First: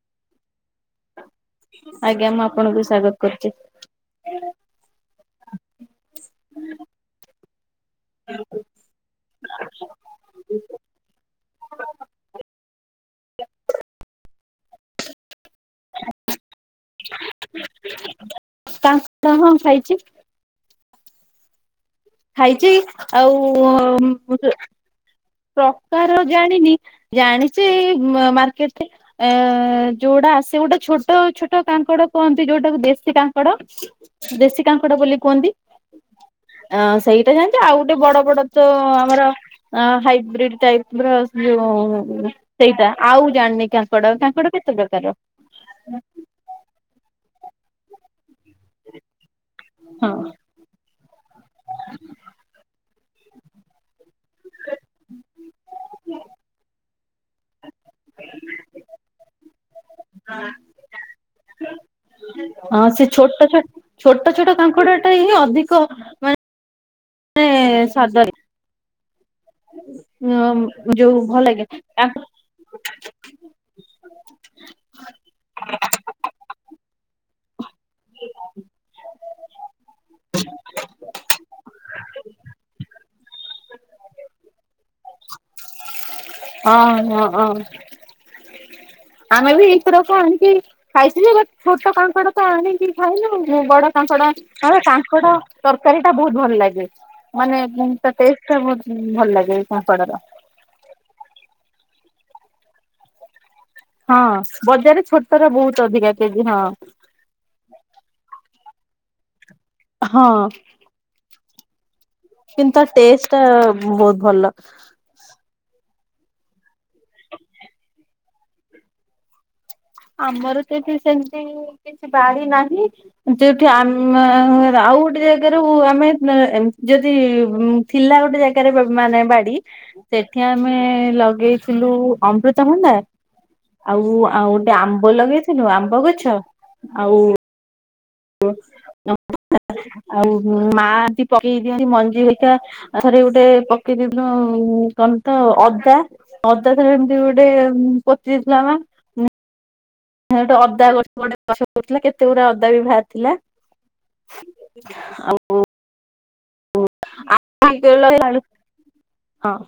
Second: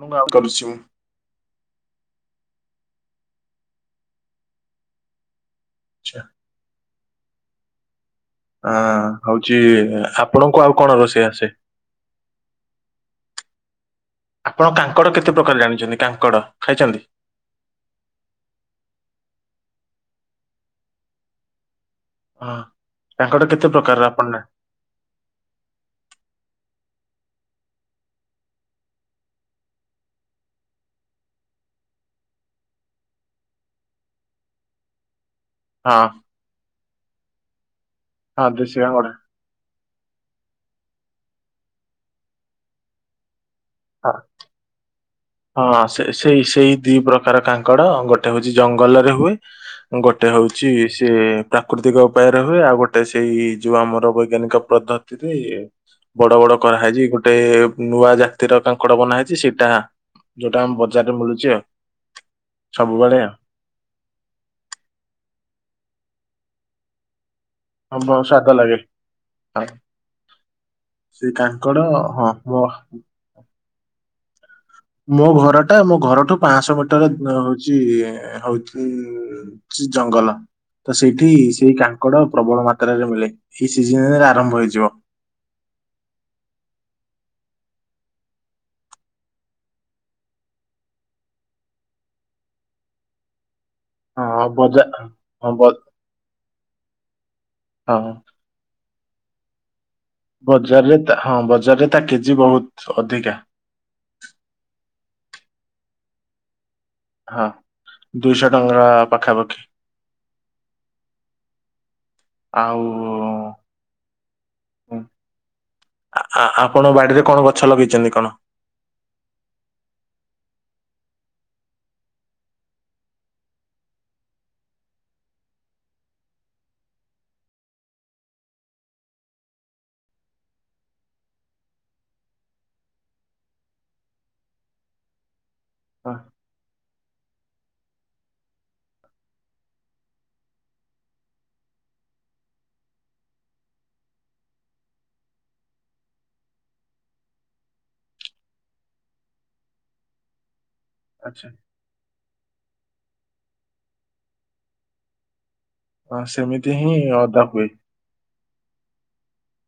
ମୁ କଲ୍ କରିଚି। ଆଜ୍ଞା ମୁଁ ଆପଣଙ୍କୁ ସ୍ଵାଗତ କରୁଛି। ଆଚ୍ଛା। ହଁ ହଉଛି ଆପଣଙ୍କୁ ଆଉ କଣ ରୋଷେଇ ଆସେ? ଆପଣ କାଙ୍କଡ କେତେ ପ୍ରକାର ଜାଣିଛନ୍ତି କାଙ୍କଡ଼ ଖାଇଛନ୍ତି। କ କ ହଁ ଖାଇଛି। ହଁ। ଖାଇଛି ଆଉ କାଙ୍କଡ କେତେ ପ୍ରକାରର ଆପଣ ନା ପ୍ରକାର ଜାଣିନି ଜାଣିଛିେ ମାର୍କେଟରେ ଏ ଯୋଉଟା ଆସେ ଗୋଟେ ଛୋଟ ଛୋଟ କାଙ୍କଡ କୁହନ୍ତି ଯୋଉଟାକୁ ଦେଶୀ କାଙ୍କଡ। ଦେଶୀ କାଙ୍କଡ ବୋଲି କୁହନ୍ତି। ହଁ ଅ ସେଇଟା ଯୋତି ଆଉ ଗୋଟେ ବଡ ବଡ ହଁ ତ ଦେଶୀ କାଙ୍କଡ। ଆମରାଇ ପ ର ଯୋଉ ସେଇଟା ଆଉ ଜାଣିନି କ। କଙ୍କଡ କାଙ୍କଡ କେତେ ପ୍ରକାର? ହଁ ସେ ସେଇ ସେଇ ଦି ପ୍ରକାର କାଙ୍କଡ଼, ଗୋଟେ ହଉଛି ଜଙ୍ଗଲରେ ହୁଏ, ହଁ ଗୋଟେ ହଉଛି ଛି ସେ ପ୍ରାକୃତିକ ଉପାୟରେ ହୁଏ, ଆଉ ଗୋଟେ ସେଇ ଯୋଉ ଆମର ବୈଜ୍ଞାନିକ ପଦ୍ଧତି ସେ ବଡ ବଡ କରାହଇଛି ଗୋଟେ ନୂଆ ଯା ତୀରର କାଙ୍କଡ ବନାହଇଛି ସେଇଟା ଯୋଉଟା ଆମ ବଜାରରେ ମିଳୁଛି ଆଉ। ହଁ ସେ ସବୁବେଳେ। ଛୋଟ ଛୋଟ ଛୋଟ ଛୋଟ କାଙ୍କୁଡ ଟା ହିଁ ଅଧିକ ମାନେ ହଁ ଭ ସାଧା ଲାଗେ ହଁ। ହ ଯୋଉ ଭଲ ଲ ତାକୁ ଓହ। ମୋ ଘର ଟା ମୋ ଘରଠୁ ପାଁଶହ ମିଟର ଅ, ହଉଚି ହଉଚୁ ଚି ଜଙ୍ଗଲ। ତ ସେଇଠି ସେଇ କାଙ୍କଡ ପ୍ରବଳ ମାତ୍ରାରେ ମିଳେ ଏଇ ସିଜିନ୍ ରେ ଆରମ୍ଭ ହେଇଯିବ। ଅଁ, ହଁ, ଅଁ,। ଆମେ ବି ଏଇଥରକ ଆଣିକି ଖାଇଥିଲେ ବଟ୍ ଛୋଟ କାଙ୍କଡ ତ ଆଣିକି ଖାଇନୁ। ମୁଁ ବଡ କାଙ୍କଡ ହଁ ବା କାଙ୍କଡ ହଁ ବ ତରକାରୀ ଟା ବହୁତ ଭଲ ଲାଗେ। ମାନେ ଉଁ, ହଁ। ତା ଟେଷ୍ଟ ଟା ବହୁତ ଉଁ, ଭଲ ଲାଗେ ଏଇ କଙ୍କଡାର। ବଜାରରେ ତା ହଁ ବଜାରରେ ତା କେଜି ବହୁତ ଅଧିକା। ହଁ ବଜାରରେ ଛୋଟ ର ବହୁତ ଅଧିକା କେଜି ହଁ। ହଁ ଦୁଇଶହ ଟଙ୍କା ପାଖାପାଖି। ହଁ କିନ୍ତୁ ତା ଆଉ ଟେଷ୍ଟ ଟା ବହୁତ ଭଲ। ହଁ, ଆ, ଆ, ଆପଣ ବାଡିରେ କଣ ଗଛ ଲଗେଇଛନ୍ତି କଣ? ଆମର ତ ଏଠି ସେମିତି କିଛି ବାଡି ନାହିଁ। ଯୋଉଠି ଆମେ ଆଉ ଗୋଟେ ଜାଗାରୁ ଆମେ ଅ, ଏ ଯଦି ଉଁ, ଥିଲା ଗୋଟେ ଜାଗାରେ ବ-ମାନେ ବାଡି। ସେଠି ଆମେ ଲଗେଇଥିଲୁ ଅମୃତଭଣ୍ଡା। ଆଉ ଆଉ ସେ ଆମ୍ବ ଲଗେଇଥିଲୁ ଆମ୍ବ ହଁ, ଗଛ। ଆଉ ଉ, [inaudible] ଆଉ ହୁଁ, ମା ବି ପକେଇ ଦିଅନ୍ତି ମଞ୍ଜି ହେକା। ଆ, ଥରେ ଗୋଟେ ପକେଇଦେଇଥିଲୁ ଉ, କଣ ଥ ଅଦା। ଅଦା ଥରେ ଏମତି ଗୋଟେ ଉଁ, ପୋଚି ଦେଇଥିଲା ମା। ସେଇଠି ଅଦା ଗଛ ଗୋଟେ ଆଚ୍ଛା ଗଛ ଗୋଟେ ଥିଲା କେତେଗୁରେ ଅଦା ବି ବାହାରି ଥିଲା। ଆଉ ହଁ ସେମିତି ହିଁ ଅଦା ହୁଏ। [unintelligible] ହଁ।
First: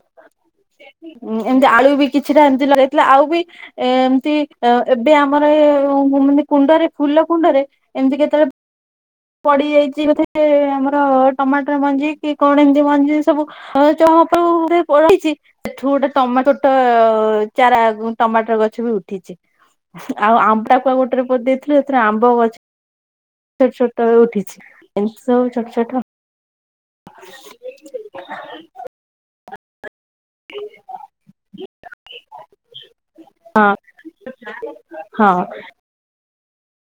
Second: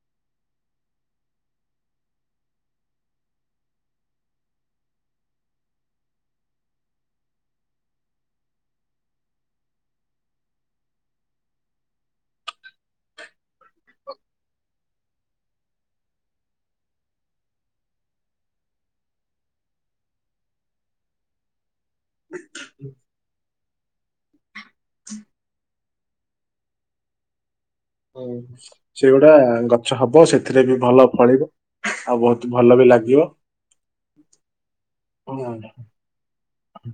ଉଁ, ଏମିତି ଆଳୁ ବି କିଛିଟା ଏମିତି ଲଗେଇଥିଲେ। ଆଉ ବି ଏମତି ଅ, ଏବେ ଆମର ଏ ଅ, ମ-ମାନ କୁଣ୍ଡରେ ଫୁଲ କୁଣ୍ଡରେ ଏମିତି କେତେଳେ ପଡିଯାଇଚି ବୋଧେ ଆମର ଟମାଟର ମଞ୍ଜି କି କଣ ଏମିତି ମଞ୍ଜି ସବୁ ଅ, ଚ- ହାପେ ଉ, ଉଠେ ପ-ରହିଛି। ସେଠୁ ଗୋଟେ ଟମାଟ ଟ- ଚାରା ଗୁ-ଟମାଟର ଗଛ ବି ଉଠିଛି। ଆଉ ଆମ୍ବଟା କୁ ଆଉ ଗୋଟେରେ ପ ଦେଇଥିଲୁ ସେଥିରେ ଆମ୍ବ ଗଛ ସେ ଛୋଟ ଳୁ ଉଠିଛି ଏମ୍ ସବୁ ଛୋଟ ଛୋଟ। ହୁଁ [inaudible] ସେଗୁଡା ଗଛ ହବ ସେଥିରେ ବି ଭଲ ଫଳିବ। ଆଉ ବହୁତ ଭଲ ବି ଲାଗିବ। ହଁ। ଅଁ, ହଁ।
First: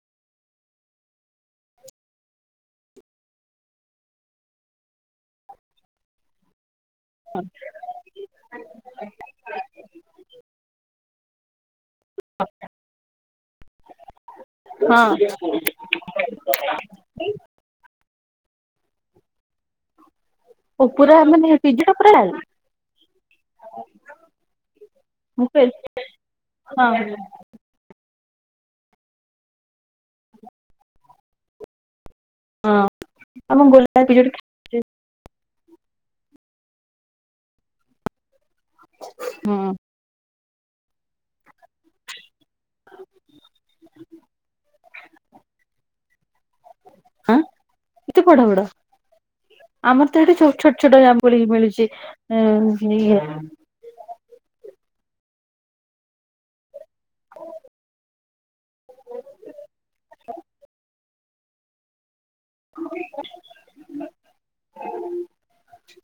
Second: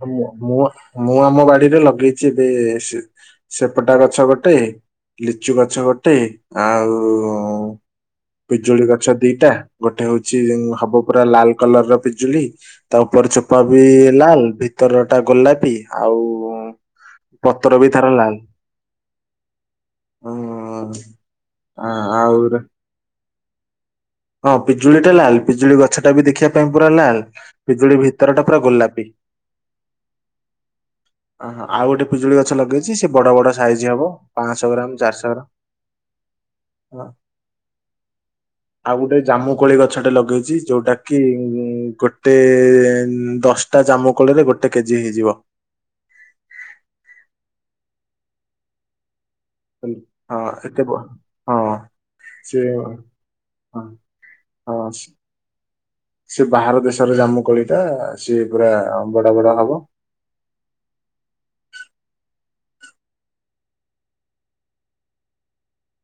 ହଁ ମୋ ମୁଁ ମୁଁ ଆମ ବାଡିରେ ଲଗେଇଛି ଏବେ ସି ସେପଟା ଗଛ ଗୋଟେ ଲିଚୁ ଗଛ ଗୋଟେ ଆଉ ପିଜୁଳି ଗଛ ଦିଟା, ଗୋଟେ ହଉଛି ହବ ପୁରା ଲାଲ କଲର୍ ର ପିଜୁଳି। ତା ଉପର ଚୋପା ବି ଲାଲ ଭିତର ଟା ହଁ ଗୋଲାପୀ। ଆଉ ପତ୍ର ବି ତାର ଲାଲ। ଓ ଉଁ ପୁରା ମାନେ ପିଜ ଆ- ପୁରା ଲାଲ। ଆଉ ହଁ ପିଜୁଳି ଟା ଲାଲ ମୁଁ କହିଲି ପିଜୁଳି ଗଛ ଟା ବି ଦେଖିବା ପାଇଁ ହଁ ପୁରା ଲାଲ। ପିଜୁଳି ଭିତର ଟା ପୁରା ଗୋଲାପୀ। ଓ ହଁ, ଆଉ ଗୋଟେ ପିଜୁଳି ଗଛ ହଁ ଲଗେଇଛି ସେ ବଡ ବଡ ଆମ ସାଇଜ ହବ ଗୋଲାପୀ ଯୋଉଠି ପାଁ ଶଅ ଖାଉଚେ ଗ୍ରାମ ଚାରିଶ ଗ୍ରାମ ହଁ। ଆଉ ଗୋଟେ ହଁ ଜାମୁକୋଳି ଗଛ ଟେ ଲଗେଇଚି, ଯୋଉଟା କି ଗୋଟେ ଦଶଟା ଜାମୁକୋଳିରେ ଗୋଟେ କେଜି ହେଇଯିବ। ଆଁ, ଏତେ ବଡ଼-ବଡ଼? ଆମର ତ ଏଠି ହଁ ଏତେ ବ ଛୋଟ-ଛୋଟ ଜାମୁକୋଳି ହଁ ମିଳୁଚି [unintelligible] ହଁ-ହଁ ସେ ବାହାର ଦେଶରେ ଜାମୁକୋଳିଟା। ସିଏ ପୁରା ବଡ-ବଡ ହବ। [inaudible] [inaudible]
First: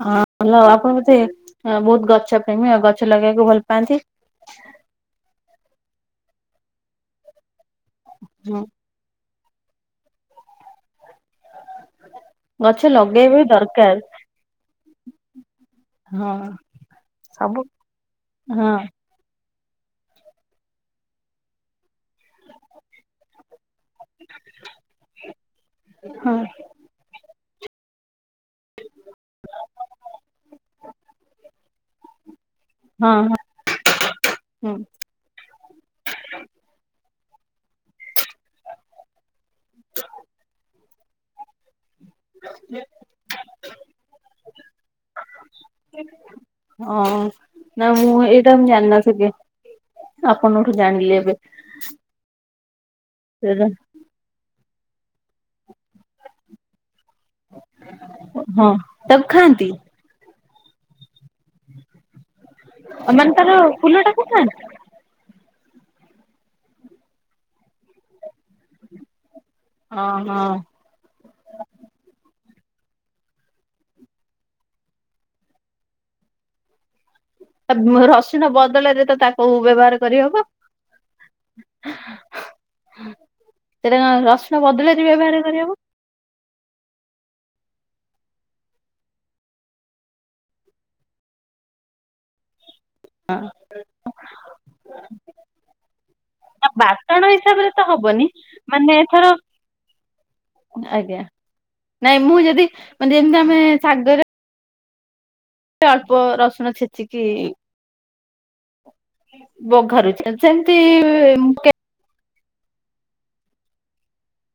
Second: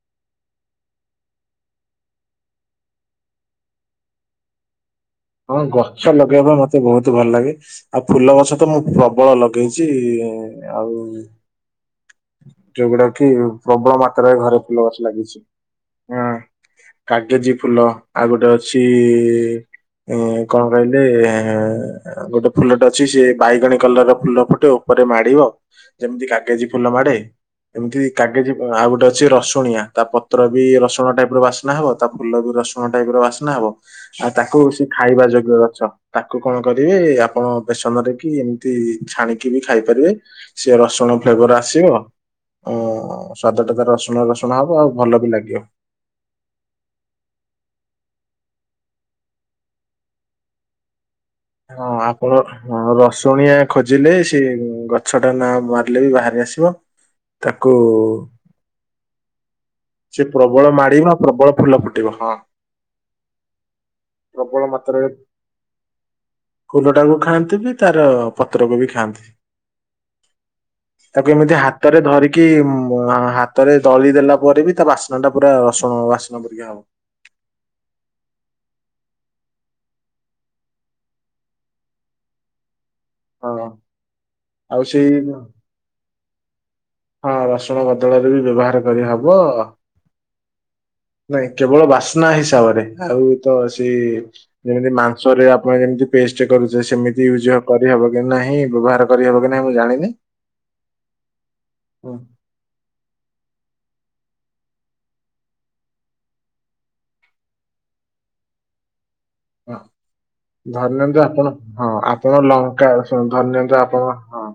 ହଁ ଭଲ ଆପଣ ବୋଧେ ବହୁତ୍ ଗଛ ପ୍ରେମୀ ଆଉ ଗଛ ଲଗେଇବାକୁ ଭଲ ପାଆନ୍ତି। ହଁ ଗଛ ଲଗେଇବା ପାଇଁ ମତେ ବହୁତ୍ ଭଲ ଲାଗେ ଆଉ ଫୁଲ ଗଛ ତ ମୁଁ ପ୍ରବଳ ଲ ଗେଇଚି ଆଉ ଗଛ ଯୋଉଗୁଡା କି ଲଗେଇବା ବି ଦରକାର ପ୍ରବଳ ମାତ୍ରାରେ ଘରେ ଫୁଲଗଛ ଲାଗିଚି। ହଁ କାଗେଜି ସବୁ ଫୁଲ ଆଉ ଗୋଟେ ହଁ ଅଛି ଏ କଣ କହିଲେ ଗୋଟେ ଫୁଲଟେ ଅଛି ସେ ବାଇଗଣୀ କଲର ର ଫୁଲ ଫୁଟେ ଉପରେ ମାଡିବ ଯେମ୍ତି ହଁ କାଗେଜୀ ଫୁଲ ମାଡେ। ଏମ୍ତି କାଗେଜି ଆଉ ଗୋଟେ ଅଛି ରସୁଣିଆ ତା ପତ୍ର ବି ରସୁଣ ଟାଇପ୍ ର ବାସ୍ନା ହବ ତା ଫୁଲ ବି ର କଣ ଟାଇପ୍ ହଁ ର ହଁ। ବାସ୍ନା ହବ, ଆଉ ତାକୁ ହୁଁ ସେ ଖାଇବା ଯୋଗ୍ୟ ଗଛ। ତାକୁ କଣ କରିବେ ଆପଣ ବେସନରେ କି ଏମ୍ତି ଛାଣିକି ବି ଖାଇପାରିବେ। ସିଏ ରସୁଣ ଫ୍ଲେବର୍ ଆସିବ ସ୍ଵାଦ ଟା ତାର ରସୁଣ ରସୁଣା ହବ ଆଉ ଭଲ ବି ଲାଗିବ। ହଁ ନା ମୁଁ ଏଇଟା ମୁଁ ଜାଣିନଥିଲି। ଆପଣଙ୍କଠୁ ଜାଣିଲେ ଏବେ। ହଁ ଆପଣ ରସୁଣିଆ ଖ ବଞ୍ଚିଲେ ସେ ଗଛଟା ନା ମାରିଲେ ବି ବାହାରି ଆସିବ, ତାକୁ ହଁ ତାକୁ ଖାଆନ୍ତି? ସେ ପ୍ରବଳ ମାଡିବ ନା ପ୍ରବଳ ଫୁଲ ଫୁଟିବ ହଁ ମାନେ ତାର ଫୁଲ ଟାକୁ ଖାଆନ୍ତି ପ୍ରବଳ ମାତ୍ରାରେ ଫୁଲଟାକୁ ଖାଆନ୍ତିନି ତାର ପତ୍ରକୁ ବି ଖାଆନ୍ତି। ହଁ-ହଁ। ତାକୁ ଏମିତି ହାତରେ ଧରିକି ହାତରେ ଦଳି ଦେଲା ପରେ ତା ବାସ୍ନା ଟା ପୁରା ରସୁଣ ବାସ୍ନା ପରିକା ହବ। ଆ ରସୁଣ ବଦଳରେ ତ ତାକୁ ବ୍ୟବହାର କରିହବ। ହଁ ସେଟା କଣ ରସୁଣ ଆଉ ବଦଳରେ ସେଇ ବ୍ୟବହାର କରିହବ? ହଁ ରସୁଣ ବଦଳରେ ବି ବ୍ୟବହାର କରିହବ। ନାଇଁ କେବଳ ବାସ୍ନା ହିସାବରେ ଆଉ ତ ସେଇ ଯେମିତି ମାଂସରେ ଆପଣ ଯେମ୍ତି ପେଷ୍ଟ ନା କରୁଚେ ବାଟଣ ସେମିତି ୟୁଜ୍ ହିସାବରେ ତ କରିହବ କି ହବନି ନାହିଁ ମାନେ ବ୍ୟବହାର ଏଥର କରିହବ କି ନାଇଁ ମୁଁ ଜାଣିନି। ଆଜ୍ଞା, ହୁଁ ନାଇଁ ମୁଁ ଯଦି ମାନେ ଯେମ୍ତି ଆମେ ଶାଗରେ ଅଳ୍ପ ରସୁଣ ଛେଚିକି ବଘାରୁଛେ ସେମିତି ଧରିନିଅନ୍ତୁ ଆପଣ ହଁ ଆପଣଙ୍କ ଲଙ୍କା ରସୁଣ ଧରିନିଅନ୍ତୁ ଆପଣଙ୍କ ହଁ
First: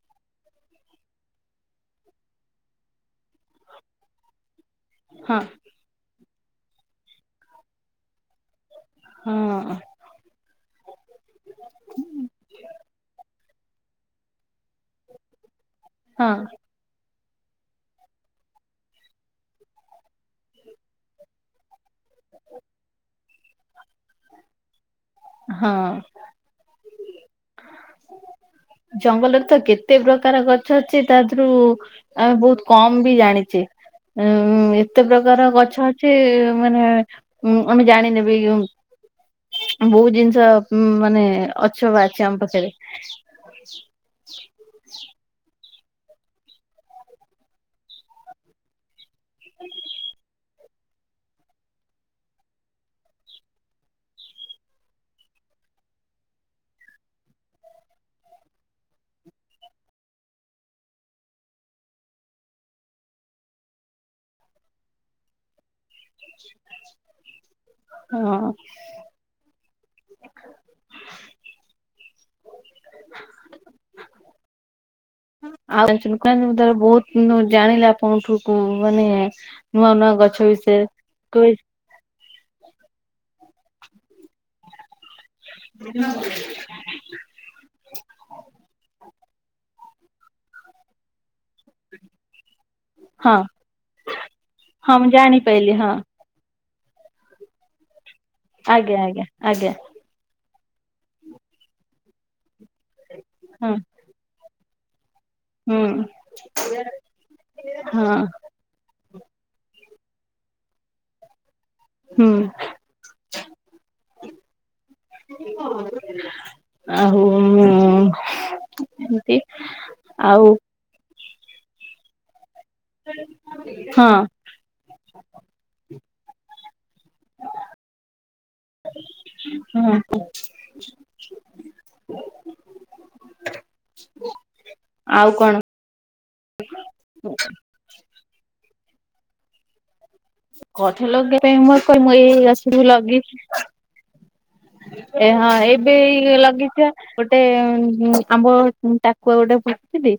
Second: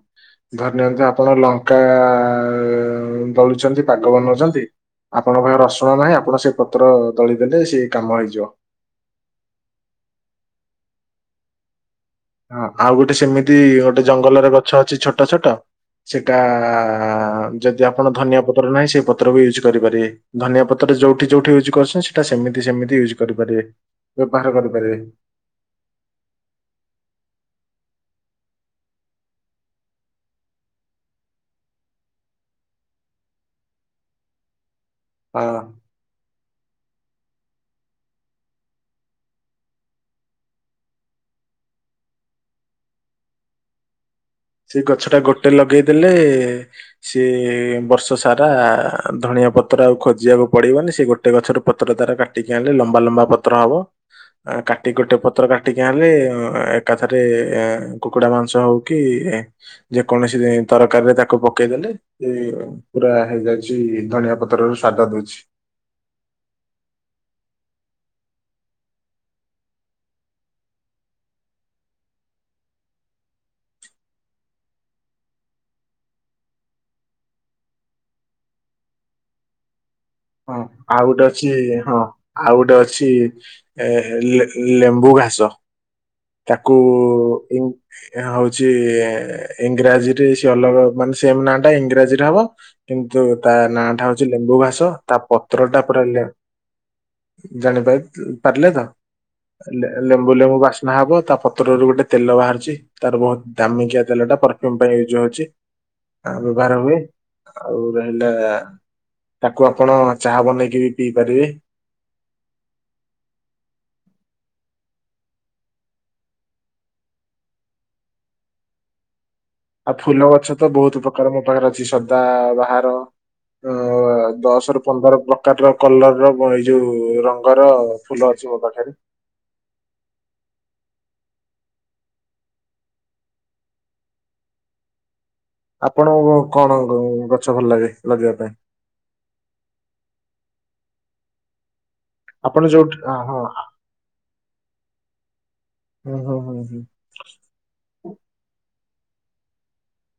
ଧରି ନିଅନ୍ତୁ ଆପଣ ଲଙ୍କା [unintelligible] ପାଗ ବନଉଚନ୍ତି ହଁ ଆପଣଙ୍କ ପାଇଁ ରସୁଣ ନାହିଁ ଆପଣ ସେ ପତ୍ର ଦଳି ଦେଲେ ସିଏ କାମ ହେଇଯିବ। ହଁ। ହଁ। ଆଉ ଗୋଟେ ସେମିତି ଗୋଟେ ଜଙ୍ଗଲରେ ଗ ଗଛ ଅଛି ଛୋଟ ଛୋଟ ହଁ ସେଟା ଯଦି ଆପଣ ଧନିଆ ପତ୍ର ନାହିଁ ସେଇ ପତ୍ର ବି ୟୁଜ୍ କରିପାରିବେ। ଧନିଆ ପତ୍ର ଯୋଉଠି ଯୋଉଠି ୟୁଜ୍ କରୁଛନ୍ତି ସେଟା ସେମିତି ସେମିତି ୟୁଜ୍ କରିପାରିବେ। ବ୍ୟବହାର କରିପାରିବେ। ହଁ। ଜଙ୍ଗଲରେ ତ କେତେ ପ୍ରକାର ଗଛ ଅଛି ତା ଧୁରୁ ଆମେ ବହୁତ କମ୍ ବି ଜାଣିଚେ। ଉଁ କେତେ ପ୍ରକାର ହଁ ଗଛ ଅଛି ମାନେ ଉ ଆମେ ଜାଣିନେବି - ବହୁତ ଜିନିଷ ମାନେ ଅଛୁପା ଅଛି ଆମ ପାଖରେ। ସେ ଗଛ ଟା ଗୋଟେ ଲଗେଇଦେଲେ ସିଏ ବର୍ଷ ସାରା ଧଣିଆ ପତ୍ର ଆଉ ଖୋଜିବାକୁ ପଡିବନି ସେ ଗୋଟେ ଗଛର ପତ୍ର ଦ୍ଵାରା କାଟିକି ଆଣିଲେ ଲମ୍ବା ଲମ୍ବା ପତ୍ର ହବ। କାଟି ଗୋଟେ ପତ୍ର କାଟିକି ଆଣିଲେ ଏକାଥରେ କୁକୁଡା ମାଂସ ହଉ କିି ଯେକୌଣସି ତରକାରୀରେ ତାକୁ ପକେଇଦେଲେ ସେ ପୁରା ହେଇଯାଇଛି ଧନିଆ ପତ୍ରରୁ ସ୍ଵାଦ ଦଉଚି। ହଁ। ସେଇଥିପାଇଁ ଆଉ ବହୁତ ଜାଣିଲେ ଆପଣଙ୍କଠୁକୁ ମାନେ ନୂଆ ନୂଆ ଗ ହଁ ଆଉ ଗୋଟେ ଅଛି ହଁ ଆଉ ଗୋଟେ ଅଛି ଏ ଲେମ୍ବୁ ଘା ତାକୁ ଇ ଏହା ହଉଛି ଇଂରାଜୀରେ ସେ ଅଲଗା ମାନେ ସେମ୍ ନାଁ ଟା ଇଂରାଜୀରେ ହବ। କିନ୍ତୁ ହଁ ତା ନାଁ ଟା ହଉଛି ଲେମ୍ବୁ ଘାସ ହଁ ମୁଁ ତା ପତ୍ର ଜାଣିପାରିଲି ଟା ହଁ ପୁରା ଜାଣିପାର ପାରିଲେ ତ? ଆଜ୍ଞା ଆଜ୍ଞା ଆଜ୍ଞା ଲେମ୍ବୁ ଲେମ୍ବୁ ବା ରନ୍ଧା ହବ ତା ପତ୍ରରୁ ଗୋଟେ ତେଲ ବାହାରିଛି ତାର ବହୁତ ହଁ। ଦାମିକିଆ ତେଲ ଟା ପରଫ୍ୟୁମ ପାଇଁ ୟୁଜ୍ ହଉଚି। ହୁଁ ଆ ବ୍ୟବହାର ହଏ ଆଉ ହଁ ରହିଲା ତାକୁ ଆପଣ ଚାହା ବନେଇକି ବି ପିଇ ପାରିବେ। ହୁଁ। ଆଉ ଏମିତି ଆଉ ଫୁଲ ଗଛ ତ ବହୁତ ପ୍ରକାର ମୋ ପାଖରେ ଅଛି। ସଦା ବାହାର୍ ହଁ ଦଶର ପନ୍ଦର ପ୍ରକାର ର କଲର ର ଏଇ ଯୋଉ ରଙ୍ଗର ଫୁଲ ଅଛି ମୋ ପାଖରେ। ହୁଁ କୁହ। ଆଉ କଣ? ଆପଣ କଣ ଗଛ ଭଲ ଲାଗେ ଲଗେଇବା ପାଇଁ? ଗଛ ଲଗେଇବା ପାଇଁ ମୋର କହ ମୁଁ ଏଇ ଗଛ ଆପଣ ସବୁ ଯୋଉଠି ହଁ ହଁ ଲଗେଇଛି। ଏହା ଏବେ ହଁ ଏଇ ହଁ ଲଗେଇଥି ଗୋଟେ ଆମ୍ବ ଟାକୁଆ ଗୋଟେ ବୁଥିଲି।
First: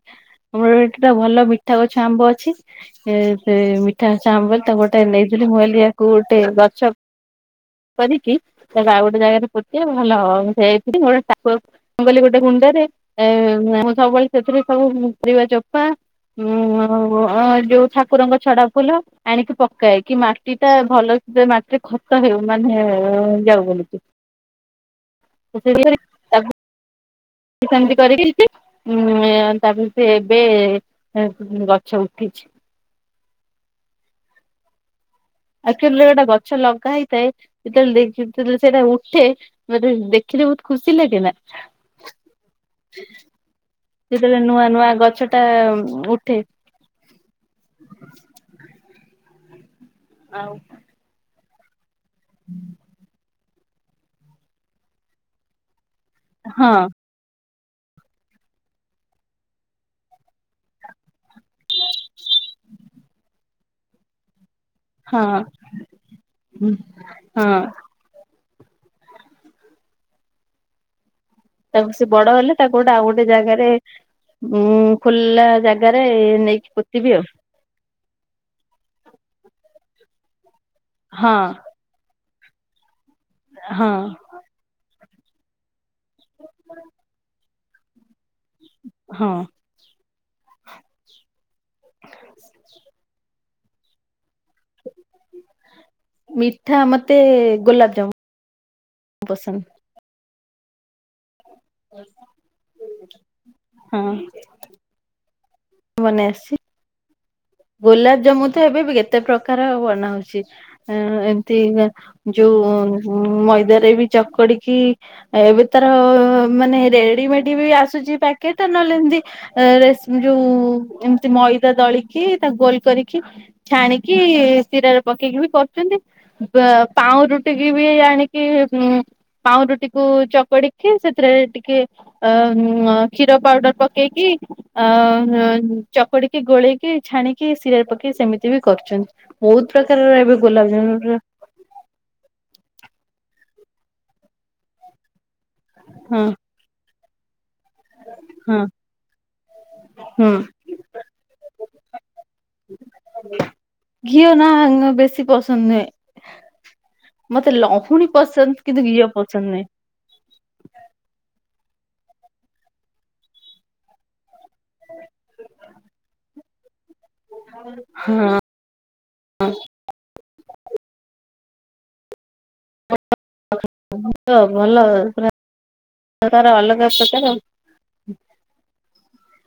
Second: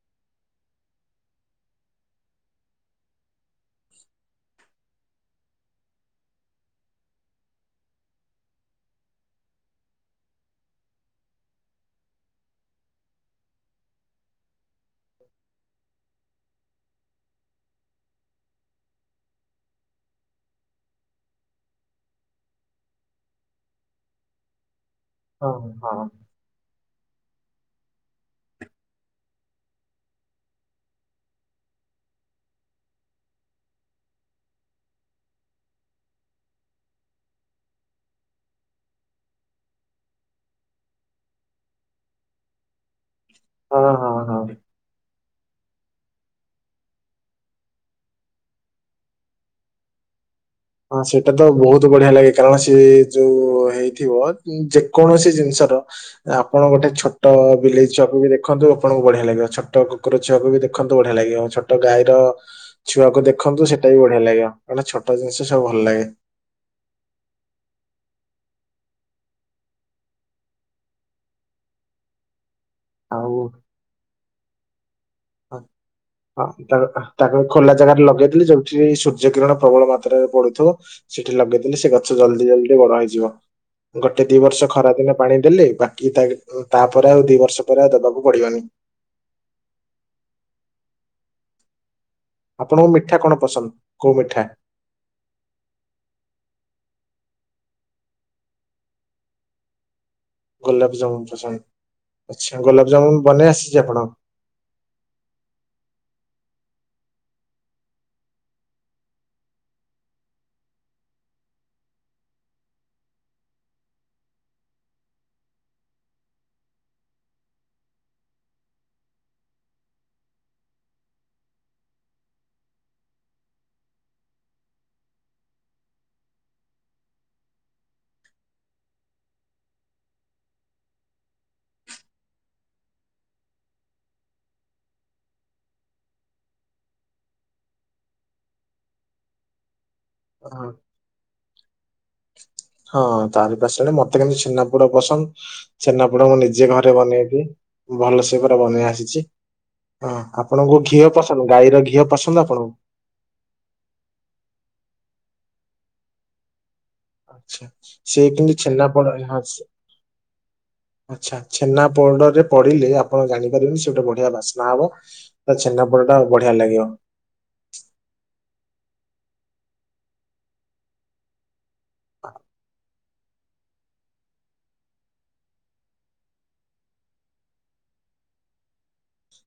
ଆମର ଏଠି ତ ଭଲ ମିଠା ଗଛ ଆମ୍ବ ଅଛି। ଏ ସେ ମିଠା ଗଛ ଆମ୍ବ ତା ଗୋଟେ ଗୋଟେ ନେଇଥିଲି। ମୁଁ ଭାବିଲି ଆକୁ ଗୋଟେ ଗଛ କରିକି ତାକୁ ଆଉ ଗୋଟେ ଜାଗାରେ ପୋତିଲେ ଭଲ ହବ। ମୁଁ ସେଥିଲି ଗୋଟେ ମୁଁ କହିଲି ଗୋଟେ ଗୁଣ୍ଡରେ ମୁଁ ସବୁବେଳେ ସେଥିରେ ସବୁ ପରିବା ଚୋପା ହଁଉ ଯୋଉ ଠାକୁରଙ୍କ ଛଡା ଫୁଲ ଆଣିକି ପ ପକାଏ କି ମାଟି ଟା ଭଲ ମାଟିରେ ଖତ ହେଉ ମାନେ ଯାଉ ବୋଲିକି। ହଁ। ହ। ହଁ। ତାକୁ ସେମିତି କରିକି ଉ ତାପରେ ସେ ଏବେ ଗଛ ଉଠିଛି। ଏକ୍ଟୁଆଲି ଗୋଟା ଗଛ ଲଗା ହେଇଥାଏ। ସେତେବେଳେ ଯେତେବେଳେ ସେଇଟା ଉଠେ ମତେ ଦେଖିଲେ ବହୁତ ଖୁସି ଲାଗେ ନା? ହଁ ହଁ। ଯେତଳେ ହଁ ନୂଆ ନୂଆ ଗଛଟା ଉଠେ। ଆଉ ହଁ ସେଇଟା ତ ବୋହୁତ ବଢ଼ିଆ ଲାଗେ କାରଣ ସେ ଯୋଉ ହେଇଥିବ। ଉଁ ଯେକୌଣସି ଜିନିଷର ଆପଣ ହଁ ଗୋଟେ ଛୋ ଟ ବିଲେଇ ଛଅକୁ ବି ଦେଖନ୍ତୁ ଆପଣଙ୍କୁ ବଢ଼ିଆ ଲାଗିବ ଛୋଟ କୁକୁର ଛୁଆକୁ ବି ଦେଖନ୍ତୁ ବଢ଼ିଆ ଲାଗିବ ଛୋଟ ଗାଈର ଛୁଆକୁ ଦେଖନ୍ତୁ ସେଟା ବି ବଢ଼ିଆ ଲାଗିବ କାରଣ ଛଟ ଜିନିଷ ସବୁ ଭଲ ଲାଗେ। ଉଁ ହଁ। ତାକୁ ସେ ବଡ଼ ହେଲେ ତାକୁ ଗୋଟେ ଆଉ ଗୋଟେ ଜାଗାରେ ଉଁ ଖୋଲା ଜାଗାରେ ହଁ, ନେଇକି ତା- ପୋତିିବି ଆଉ। ତାକୁ ଖୋଲା ଜାଗାରେ ଲଗେଇଥିଲି ଯୋଉଠି ସୂର୍ଯ୍ୟ କିରଣ ପ୍ରବଳ ମାତ୍ରାରେ ପଡୁଥୁବ ସେଇଠି ହଁ ଲଗେଇ ଦେଲେ ସେ ଗ ଛ ଜଲଦି ଜଲଦି ବଡ଼ ହେଇଯିବ ହଁ ଗୋଟେ ଦି ବର୍ଷ ଖରା ଦିନ ପାଣି ଦେଲେ ବାକି ତାଗେ ଓ ତାପରେ ଆଉ ଦି ବର୍ଷ ପରେ ଆଉ ଦବାକୁ ପଡ଼ିବନି। ହଁ। ହ ଆପଣଙ୍କୁ ମିଠା କଣ ପସନ୍ଦ କୋଉ ମିଠା? ମିଠା ମତେ ଗୋଲାପଜାମୁ ପସନ୍ଦ। ଗୋଲାପଜାମୁନ ପସନ୍ଦ ଆଚ୍ଛା ଗୋଲାପଜାମୁନ ବନେଇ ଆସିଚି ଆପଣ ବନେଇ ଆସଚି। ଗୋଲାପଜାମୁ ତ ଏବେ ବି କେତେ ପ୍ରକାର ବନା ହଉଛି। ଅ ଏମତି ଗା ଯୋଉ ମଇଦାରେ ବି ଚକଡିକି ଏବେ ତାର ମାନେ ରେଡି ମେଡି ବି ଆସୁଚି ପ୍ୟାକେଟ ନହେଲେ ଏମତି ଏ ରେସ୍ ଯୋଉ ଏମତି ମଇଦା ଦଳିକି ତାକୁ ଗୋଲ କରିକି ଛାଣିକି ଶିରାରେ ପକେଇକି ବି କରୁଚନ୍ତି। ପ ପାଉଁରୁଟିିକି ବି ଆଣିକି କୁଁ ପାଉଁରୁଟିକୁ ଚକଡିକି ସେଥିରେ ଟିକେ ଅ ଉଁଅ କ୍ଷୀର ପାଉଡର ପକେଇକି ଅ ହଁ ଚକୁଡିକି ଗୋଳେଇକି ଛାଣି କି ସିରାରେ ପକେଇ ସେମିତି ବି କରୁଚନ୍ତି ବୋହୁତ ପ୍ରକାରର ଏବେ ହଁ ଗୋଲାପଜାମୁନର ହଁ ତାରି ପାଶ ଆଡ଼େ ମତେ କେମିତି ଛେନାପୋଡ଼ ପସନ୍ଦ ହଁ ଛେନାପୋଡ଼ ମୁଁ ନି ଯେ ଘରେ ବନେଇବି। ଭଲସେ ପୁରା ହଁ ବନେଇ ଆସିଚି ହଁ ହୁଁ ଆପଣଙ୍କୁ ଘିଅ ପସନ୍ଦ ଗାଈର ଘିଅ ପସନ୍ଦ ଆପଣଙ୍କୁ? ଘିଅ ନାଁ ଆ ବେଶୀ ପସନ୍ଦ ନୁହେଁ। ମତେ ଆଚ୍ଛା ଲହୁଣୀ ସେ ପସନ୍ଦ କିନ୍ତୁ ଛେନାପୋଡ ଘିଅ ହଁ, ପସନ୍ଦ ସେ- ନୁହେଁ। ଆଚ୍ଛା ଛେନାପୋଡ଼ରେ ପଡ଼ିଲେ ଆପଣ ଜାଣିପାରିବେନି ସିଏ ଓଟେ ବଢ଼ିଆ ବାସ୍ ନା ହବ ତ ଛେନାପୋଡ଼ଟା ବଢ଼ିଆ ଲାଗିବ। ହଁ ଅଁ। [inaudible] ଭଲ ପୁରା ପ୍ରକାର ଅଲଗା ପ୍ରକାର।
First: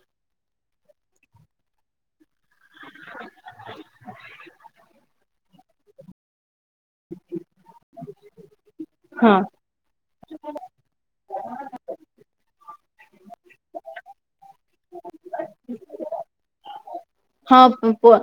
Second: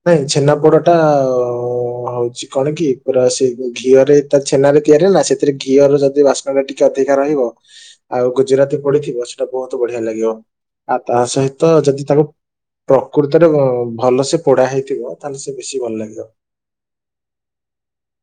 ନାଇଁ ଛେନାପୋଡ଼ଟା ଅ ଓ ହଉଚି କଣ କି ପୁରା ସେ ଗୋଉ ଘିଅରେ ତା ଛେନାରେ ତିଆରି ହେଲା ସେଥିରେ ଘିଅର ଯଦି ବାସ୍ ଆଳା ଟିକେ ଅଧିକା ରହିବ। ଆଉ ଗୁଜୁରାତି ପଡ଼ିଥିବ ସେଟା ବୋହୁତ ବଢ଼ିଆ ଲାଗିବ ଆଉ ତା ସହିତ ଯଦି ତାକୁ ପ୍ରକୃତରେ ବ ଭଲସ ପୋଡ଼ା ହେଇଥିବ ତାହେଲେ ସେ ବେଶୀ ଭଲ ଲାଗିବ। ହଁ ପୁ ପୁଅ